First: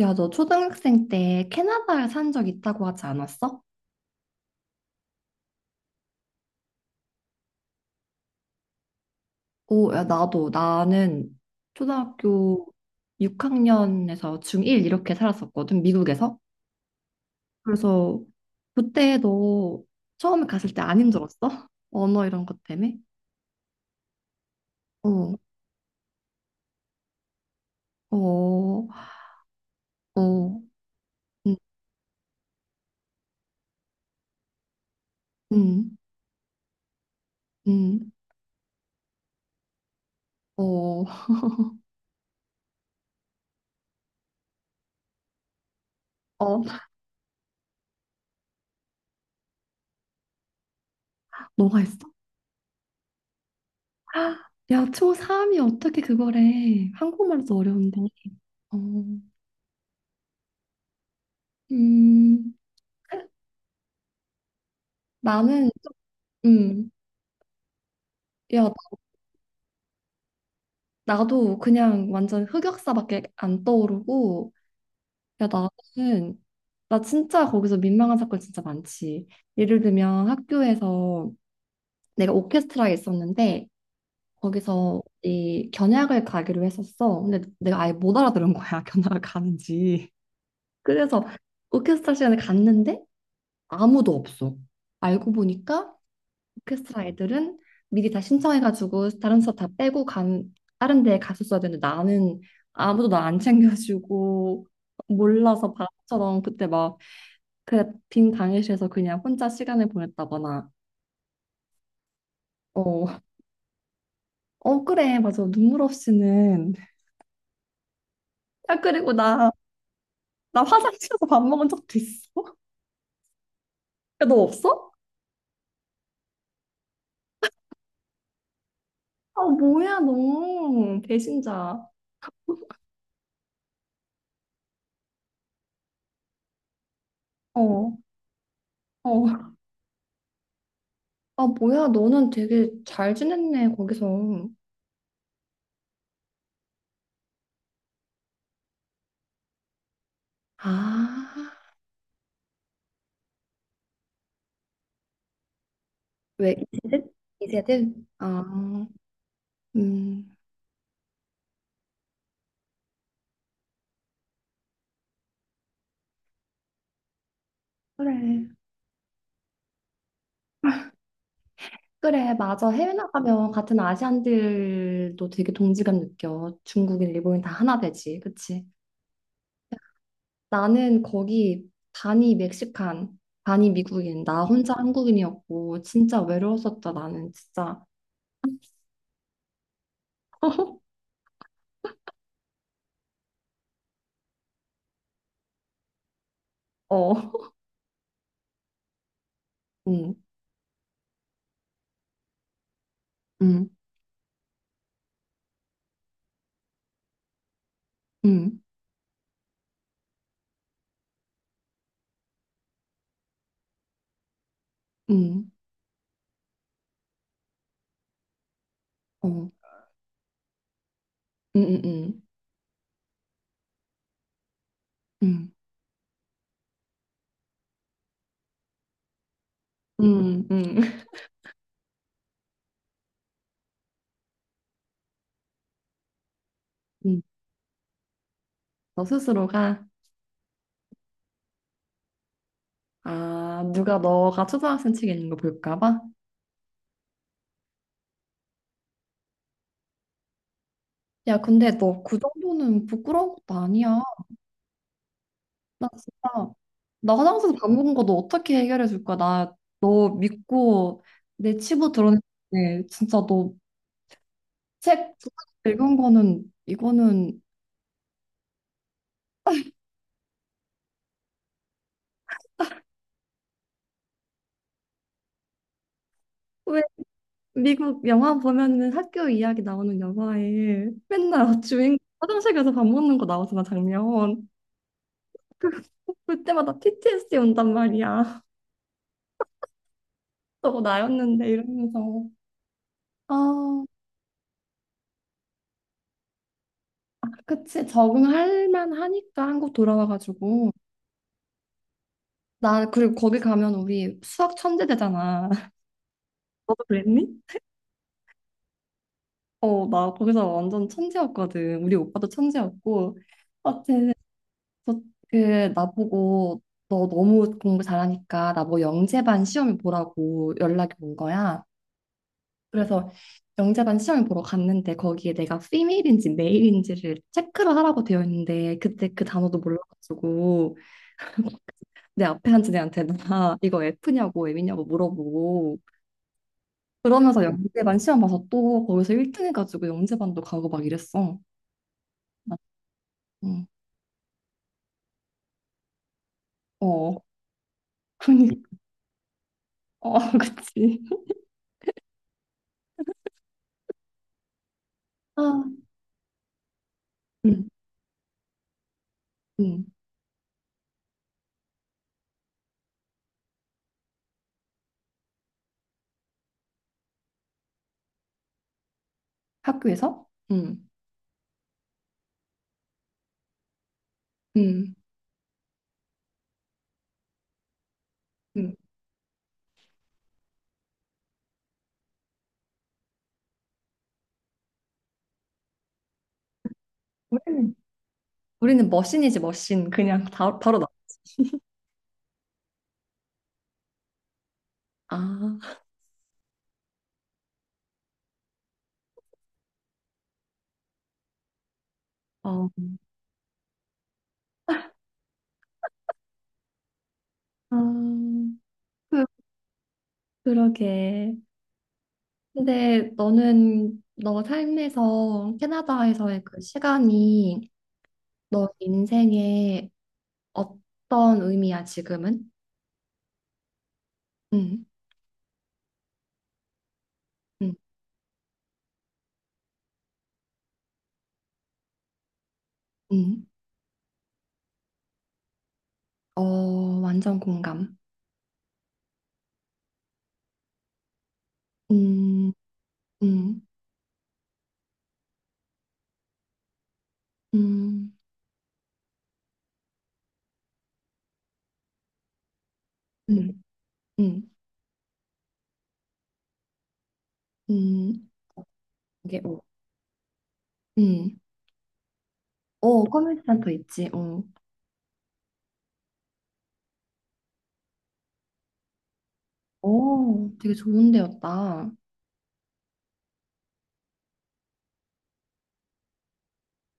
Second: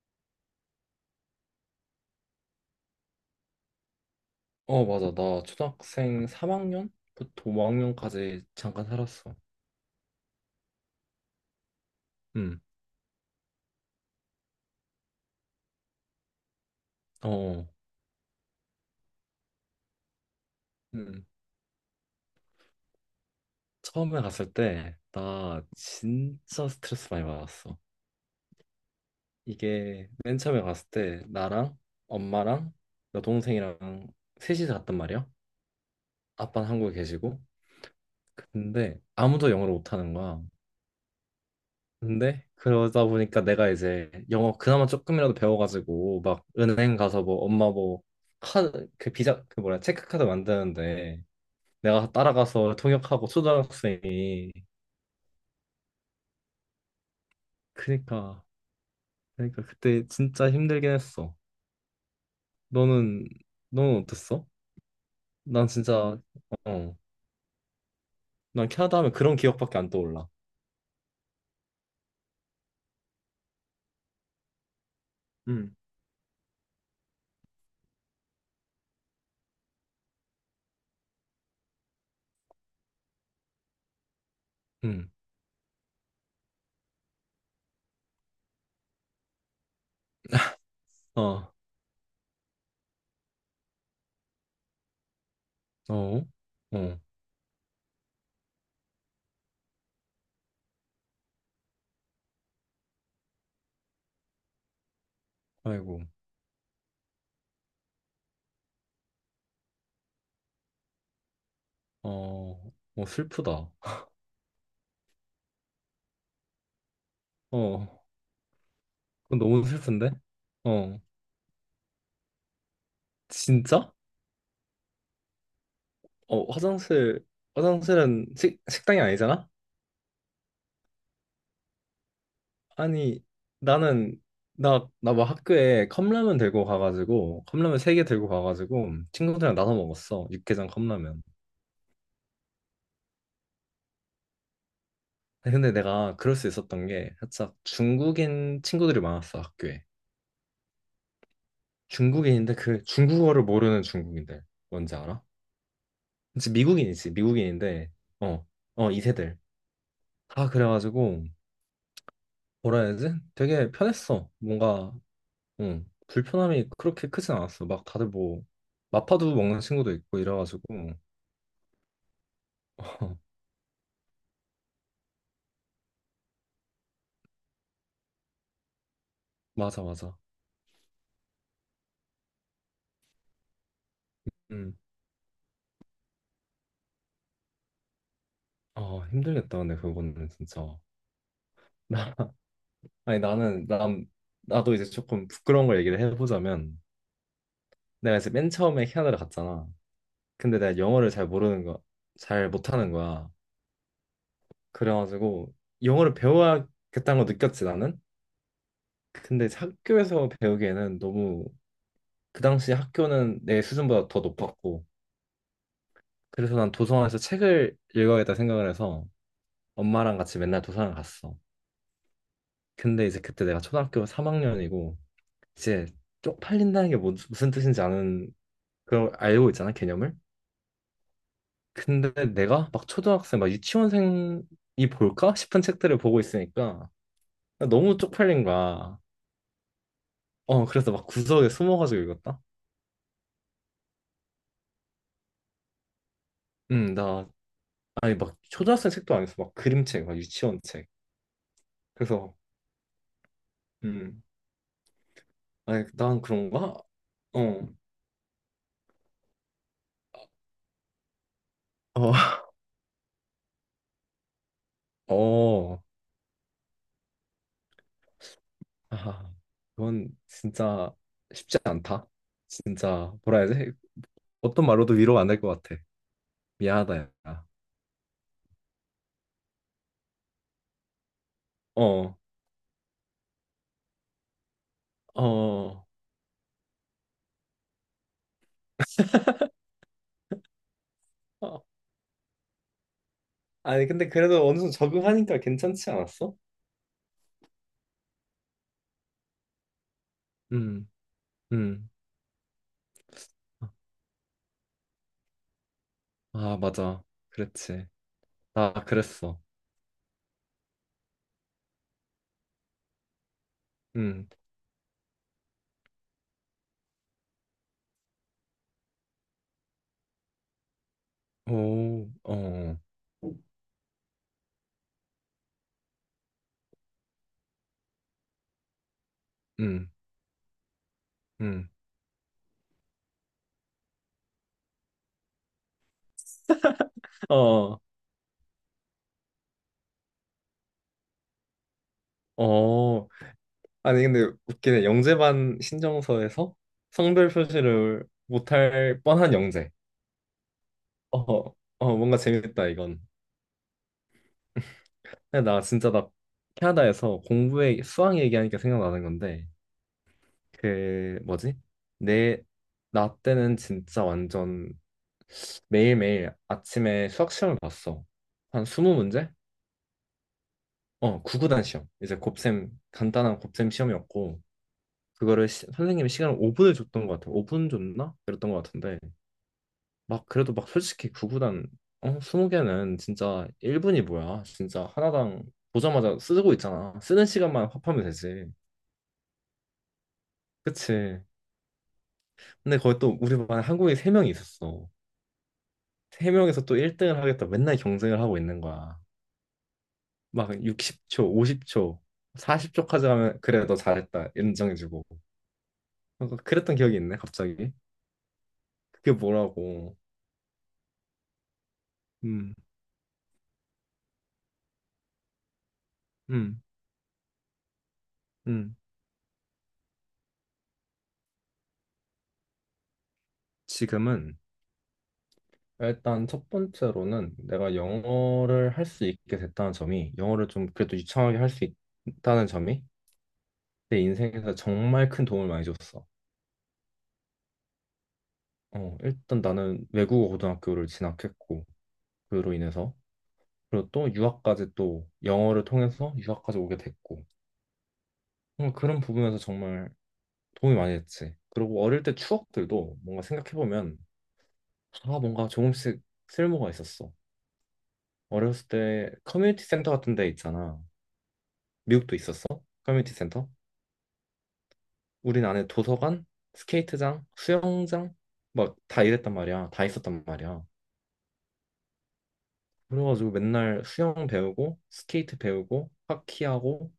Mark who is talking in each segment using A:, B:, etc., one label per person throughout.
A: 야, 너 초등학생 때 캐나다 산 적 있다고 하지 않았어?
B: 어, 맞아. 나 초등학생 3학년부터 5학년까지 잠깐 살았어.
A: 오, 야, 나도. 나는
B: 음,
A: 초등학교 6학년에서 중1 이렇게 살았었거든, 미국에서.
B: 어,
A: 그래서 그때 너 처음에 갔을 때 안
B: 음.
A: 힘들었어? 언어 이런 것 때문에?
B: 처음에 갔을 때,
A: 어,
B: 나 진짜 스트레스 많이 받았어.
A: 어,
B: 이게, 맨 처음에
A: 어,
B: 갔을 때,
A: 음,
B: 나랑, 엄마랑, 여동생이랑 셋이서 갔단 말이야.
A: 음,
B: 아빠는 한국에 계시고.
A: 음,
B: 근데, 아무도 영어를 못하는 거야.
A: 어,
B: 근데 그러다 보니까 내가 이제 영어 그나마 조금이라도 배워가지고 막
A: 어,
B: 은행 가서 뭐 엄마 뭐 카드 그 비자 그 뭐야 체크카드 만드는데
A: 너가 있어?
B: 내가 따라가서 통역하고 초등학생이.
A: 야, 초3이 어떻게 그걸 해? 한국말도 어려운데.
B: 그니까
A: 어,
B: 그니까 그때 진짜 힘들긴 했어.
A: 음.
B: 너는 너는 어땠어? 난
A: 나는
B: 진짜
A: 음,
B: 어
A: 야,
B: 난 캐나다 하면 그런 기억밖에 안 떠올라.
A: 나도 그냥 완전 흑역사밖에 안 떠오르고, 야,
B: 음.
A: 나는, 나 진짜 거기서 민망한 사건 진짜 많지. 예를 들면 학교에서 내가 오케스트라에 있었는데, 거기서
B: 응,
A: 이 견학을 가기로 했었어. 근데 내가 아예 못 알아들은 거야, 견학을 가는지. 그래서
B: 아,
A: 오케스트라 시간에 갔는데 아무도 없어. 알고 보니까
B: 어, 어,
A: 오케스트라 애들은 미리 다 신청해가지고 다른 수업 다 빼고 간 다른 데에 갔었어야 되는데 나는 아무도 나 안 챙겨주고 몰라서
B: 아이고,
A: 바보처럼 그때 막 그 빈 강의실에서 그냥 혼자 시간을 보냈다거나.
B: 어, 어,
A: 어,
B: 슬프다.
A: 어 그래 맞아. 눈물 없이는.
B: 어,
A: 야, 그리고
B: 그건
A: 나,
B: 너무 슬픈데?
A: 나
B: 어.
A: 화장실에서 밥 먹은 적도 있어.
B: 진짜?
A: 야 너 없어?
B: 어, 화장실, 화장실은 식당이
A: 아
B: 아니잖아?
A: 뭐야 너 배신자.
B: 아니, 나는, 나 막 학교에 컵라면 들고 가가지고, 컵라면 세
A: 어,
B: 개 들고 가가지고,
A: 어,
B: 친구들이랑 나눠 먹었어. 육개장 컵라면.
A: 아 뭐야 너는 되게 잘 지냈네 거기서.
B: 근데 내가 그럴 수 있었던 게, 살짝 중국인 친구들이 많았어, 학교에.
A: 아,
B: 중국인인데, 그 중국어를 모르는 중국인들. 뭔지 알아?
A: 왜
B: 그치,
A: 이세대
B: 미국인이지,
A: 이세대
B: 미국인인데,
A: 아,
B: 어, 어, 이세들.
A: 음,
B: 다 그래가지고, 뭐라 해야 되지? 되게 편했어. 뭔가 응. 불편함이 그렇게 크진 않았어. 막 다들 뭐
A: 그래.
B: 마파두 먹는 친구도 있고 이래가지고.
A: 그래, 맞아. 해외 나가면 같은 아시안들도 되게 동지감 느껴. 중국인, 일본인 다 하나 되지. 그치?
B: 맞아 맞아.
A: 나는 거기 반이 멕시칸, 반이 미국인, 나 혼자
B: 응.
A: 한국인이었고, 진짜 외로웠었다, 나는 진짜.
B: 아 힘들겠다 근데 그거는 진짜. 아니 나는 난 나도 이제 조금 부끄러운 걸 얘기를 해보자면
A: 어,
B: 내가 이제 맨 처음에 캐나다를 갔잖아.
A: 응,
B: 근데 내가 영어를 잘 모르는 거, 잘 못하는 거야.
A: 응,
B: 그래가지고 영어를 배워야겠다는 거 느꼈지 나는.
A: 응,
B: 근데 이제 학교에서 배우기에는 너무 그 당시 학교는 내 수준보다 더 높았고
A: 응,
B: 그래서 난 도서관에서 책을 읽어야겠다 생각을 해서
A: 어,
B: 엄마랑 같이 맨날 도서관 갔어.
A: 응, 응, 응,
B: 근데 이제 그때 내가 초등학교 3학년이고
A: 응,
B: 이제 쪽팔린다는 게 무슨 뜻인지 아는 그걸 알고 있잖아 개념을.
A: 응, 응. 응.
B: 근데 내가 막 초등학생 막 유치원생이 볼까 싶은 책들을 보고 있으니까
A: 응.
B: 너무 쪽팔린 거야.
A: 너 스스로가,
B: 어 그래서 막 구석에 숨어가지고 읽었다.
A: 아, 누가 너가 초등학생 책에 있는 거 볼까 봐?
B: 나 아니 막 초등학생 책도 아니었어. 막 그림책 막 유치원 책.
A: 야, 근데 너 그
B: 그래서
A: 정도는 부끄러운 것도 아니야.
B: 음 아니
A: 나
B: 난
A: 진짜,
B: 그런가?
A: 나 화장실에서
B: 어.
A: 밥 먹은 거 너 어떻게 해결해 줄 거야? 나 너 믿고 내 치부
B: 어.
A: 드러냈는데, 진짜 너 책
B: 어,
A: 읽은 거는, 이거는,
B: 아, 그건 진짜 쉽지 않다. 진짜 뭐라 해야 지 어떤 말로도 위로가 안 될 것 같아.
A: 왜
B: 미안하다, 야.
A: 미국 영화 보면은 학교 이야기 나오는 영화에 맨날 주인공
B: 어,
A: 화장실 가서 밥 먹는 거 나오잖아, 장면. 그-
B: 어,
A: 그때마다 PTSD 온단 말이야. 저거 나였는데
B: 어,
A: 이러면서. 아,
B: 아니, 근데 그래도 어느 정도 적응하니까 괜찮지 않았어?
A: 그치, 적응할 만하니까 한국 돌아와가지고.
B: 음, 음.
A: 나, 그리고 거기 가면 우리 수학 천재 되잖아.
B: 아,
A: 너도
B: 맞아.
A: 그랬니?
B: 그랬지. 나 그랬어.
A: 어, 나 거기서 완전 천재였거든. 우리 오빠도 천재였고. 하여튼,
B: 음,
A: 저- 그, 나보고 너 너무 공부 잘하니까 나 뭐 영재반 시험을 보라고 연락이 온 거야.
B: 오, 어,
A: 그래서 영재반 시험을 보러 갔는데 거기에 내가 피메일인지 메일인지를 체크를 하라고 되어 있는데 그때 그 단어도
B: 음,
A: 몰라가지고
B: 음.
A: 내 앞에 앉은 애한테 나 이거 F냐고 M이냐고 물어보고, 그러면서
B: 어,
A: 영재반 시험 봐서 또 거기서 1등 해가지고 영재반도 가고 막 이랬어. 나-
B: 어,
A: 응.
B: 아니, 근데 웃기네. 영재반 신청서에서
A: 어,
B: 성별 표시를 못
A: 그니,
B: 할 뻔한 영재.
A: 어, 그치.
B: 어, 어, 뭔가 재밌다, 이건.
A: 아,
B: 근데 나 캐나다에서
A: 응,
B: 공부에, 수학 얘기하니까 생각나는 건데,
A: 응.
B: 그, 뭐지? 내, 나 때는 진짜 완전 매일매일 아침에 수학 시험을 봤어. 한 20문제?
A: 학교에서? 응,
B: 어, 구구단 시험. 이제 곱셈, 간단한 곱셈 시험이었고,
A: 응,
B: 그거를 선생님이 시간을 5분을 줬던 것 같아. 5분 줬나? 그랬던 것
A: 응.
B: 같은데, 막 그래도 막 솔직히 구구단 20개는 진짜 1분이 뭐야. 진짜 하나당 보자마자 쓰고 있잖아. 쓰는 시간만
A: 우리는,
B: 합하면 되지.
A: 우리는 머신이지, 머신. 그냥 다, 바로 나.
B: 그치. 근데 거기 또 우리 반에 한국인 3명이 있었어.
A: 아,
B: 3명에서 또 1등을 하겠다 맨날 경쟁을 하고 있는 거야. 막 60초, 50초,
A: 어,
B: 40초까지 하면 그래 너 잘했다 인정해주고. 뭔가 그랬던 기억이 있네 갑자기.
A: 아,
B: 그게
A: 그,
B: 뭐라고.
A: 그러게.
B: 음.
A: 근데 너는 너 삶에서 캐나다에서의 그
B: 음,
A: 시간이 너
B: 음.
A: 인생에 어떤 의미야, 지금은?
B: 지금은
A: 음,
B: 일단 첫 번째로는
A: 음,
B: 내가 영어를 할 수 있게 됐다는 점이, 영어를 좀 그래도 유창하게 할 수 있다는 점이
A: 음.
B: 내 인생에서 정말 큰 도움을 많이 줬어.
A: 어, 완전 공감.
B: 어, 일단 나는 외국어 고등학교를 진학했고
A: 음,
B: 그로 인해서,
A: 음,
B: 그리고 또 유학까지, 또 영어를 통해서 유학까지 오게 됐고,
A: 음,
B: 어, 그런 부분에서 정말 도움이 많이 됐지. 그리고 어릴 때 추억들도 뭔가
A: 음,
B: 생각해보면
A: 음,
B: 다 뭔가 조금씩 쓸모가 있었어.
A: 음.
B: 어렸을 때
A: 이게, 어,
B: 커뮤니티 센터 같은 데 있잖아.
A: 음.
B: 미국도 있었어?
A: 어,
B: 커뮤니티
A: 커뮤니티
B: 센터?
A: 센터 있지. 어.
B: 우린 안에 도서관, 스케이트장, 수영장 막 다 이랬단 말이야. 다 있었단
A: 오,
B: 말이야.
A: 되게 좋은 데였다.
B: 그래가지고 맨날 수영 배우고 스케이트 배우고 하키하고,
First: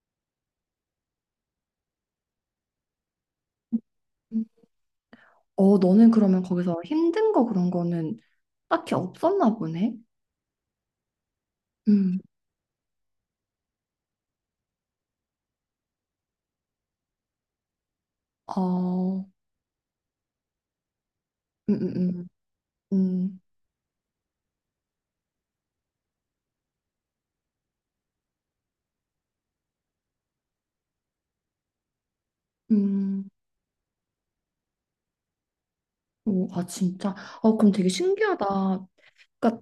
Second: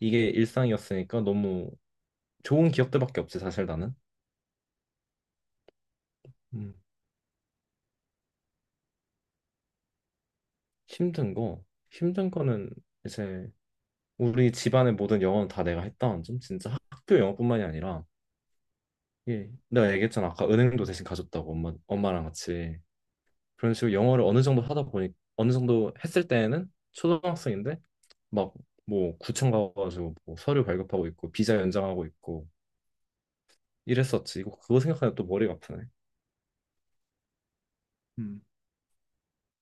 B: 이게 일상이었으니까 너무 좋은 기억들밖에 없지 사실 나는.
A: 음. 어, 너는 그러면
B: 음.
A: 거기서 힘든 거 그런 거는 딱히 없었나 보네.
B: 힘든 거
A: 음,
B: 힘든 거는 이제 우리 집안의 모든 영어는 다 내가 했다는 점. 진짜 학교 영어뿐만이 아니라
A: 어,
B: 예, 내가 얘기했잖아 아까 은행도 대신 가줬다고.
A: 음,
B: 엄마
A: 음,
B: 엄마랑
A: 음,
B: 같이
A: 음,
B: 그런 식으로 영어를 어느 정도 하다 보니, 어느 정도 했을 때에는 초등학생인데 막 뭐 구청 가가지고 뭐 서류 발급하고 있고 비자 연장하고 있고
A: 음.
B: 이랬었지. 이거 그거 생각하면 또 머리가 아프네.
A: 오, 아, 진짜. 어, 그럼 되게
B: 음.
A: 신기하다. 그러니까,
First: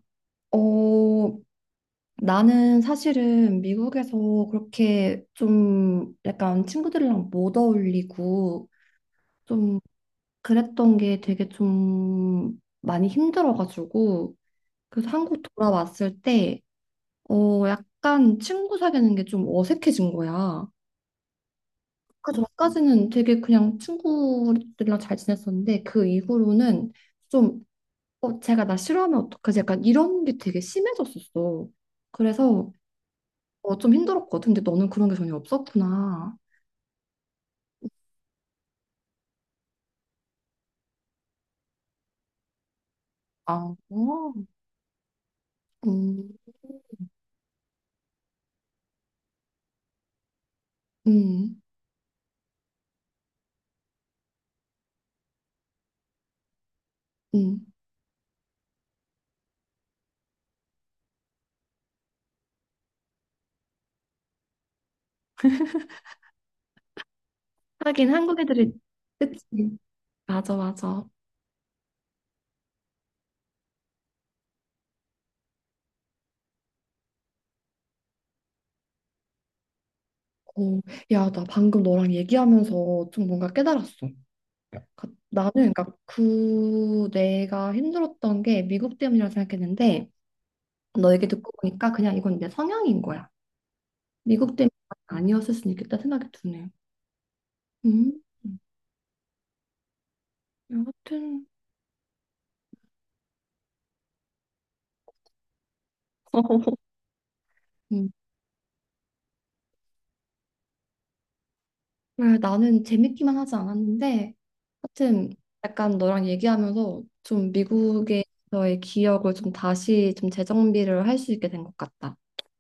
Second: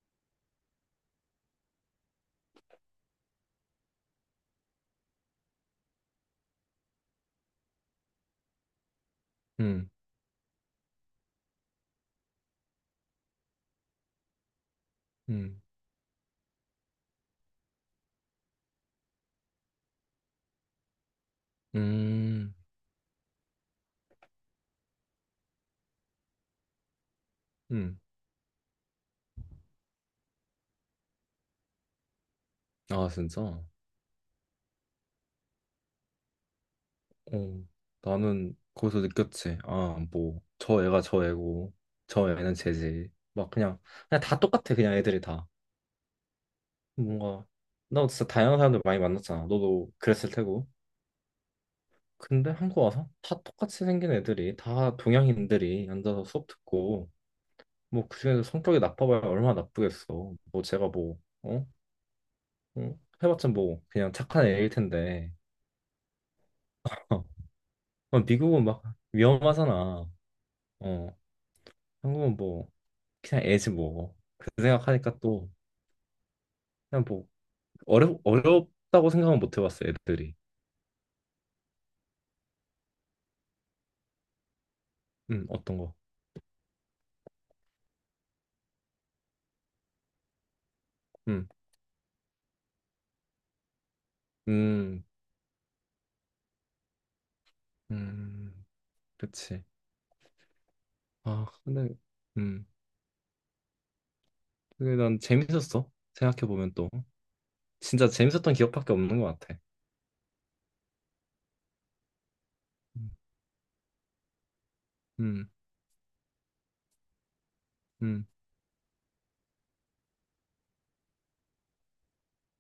A: 어, 나는 사실은 미국에서 그렇게 좀 약간 친구들이랑 못 어울리고 좀
B: 음,
A: 그랬던 게 되게 좀 많이 힘들어가지고, 그래서 한국
B: 음,
A: 돌아왔을 때 어 약간 친구 사귀는 게 좀 어색해진 거야. 그
B: 음,
A: 전까지는 되게 그냥 친구들이랑 잘 지냈었는데 그 이후로는 좀
B: 음.
A: 어, 제가 나 싫어하면 어떡하지? 약간 이런 게 되게 심해졌었어. 그래서
B: 아, 진짜?
A: 어, 좀 힘들었거든. 근데 너는 그런 게 전혀 없었구나.
B: 어, 나는 거기서 느꼈지. 아, 뭐, 저 애가 저 애고, 저 애는 쟤지. 막
A: 아,
B: 그냥, 그냥
A: 어,
B: 다 똑같아, 그냥 애들이 다.
A: 음,
B: 뭔가, 나 진짜 다양한 사람들 많이 만났잖아. 너도 그랬을 테고.
A: 음,
B: 근데 한국 와서 다 똑같이 생긴 애들이, 다 동양인들이 앉아서 수업 듣고,
A: 음.
B: 뭐 그중에서 성격이 나빠봐야 얼마나 나쁘겠어. 뭐 제가 뭐 어? 어? 해봤자 뭐 그냥 착한 애일 텐데.
A: 하긴
B: 어,
A: 한국
B: 미국은
A: 애들이,
B: 막
A: 그치?
B: 위험하잖아.
A: 맞아, 맞아.
B: 어. 한국은 뭐 그냥 애지 뭐. 그 생각하니까 또 그냥 뭐 어렵다고 생각은 못 해봤어 애들이.
A: 어, 야, 나 방금 너랑 얘기하면서 좀 뭔가 깨달았어. 나는
B: 어떤
A: 그러니까
B: 거?
A: 그 내가 힘들었던 게 미국 때문이라고 생각했는데 너 얘기
B: 음.
A: 듣고 보니까 그냥 이건 내 성향인 거야. 미국 때문이
B: 음,
A: 아니었을 수 있겠다 생각이 드네. 음,
B: 음, 그치.
A: 여하튼.
B: 아 근데 음. 그게 난 재밌었어. 생각해보면 또. 진짜 재밌었던 기억밖에 없는 것 같아.
A: 그래, 나는
B: 음,
A: 재밌기만 하지 않았는데 하여튼
B: 음,
A: 약간 너랑 얘기하면서 좀
B: 음,
A: 미국에서의 기억을 좀 다시 좀 재정비를 할 수 있게 된 것 같다.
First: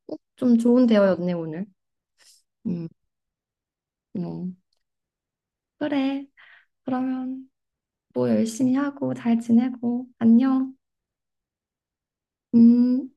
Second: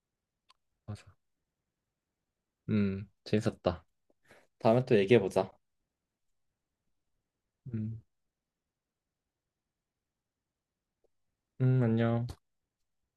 A: 어? 좀 좋은
B: 맞아.
A: 대화였네 오늘. 음,
B: 재밌었다.
A: 음.
B: 다음에 또 얘기해보자.
A: 그래. 그러면
B: 음,
A: 뭐 열심히 하고 잘 지내고 안녕.
B: 안녕.
A: 음.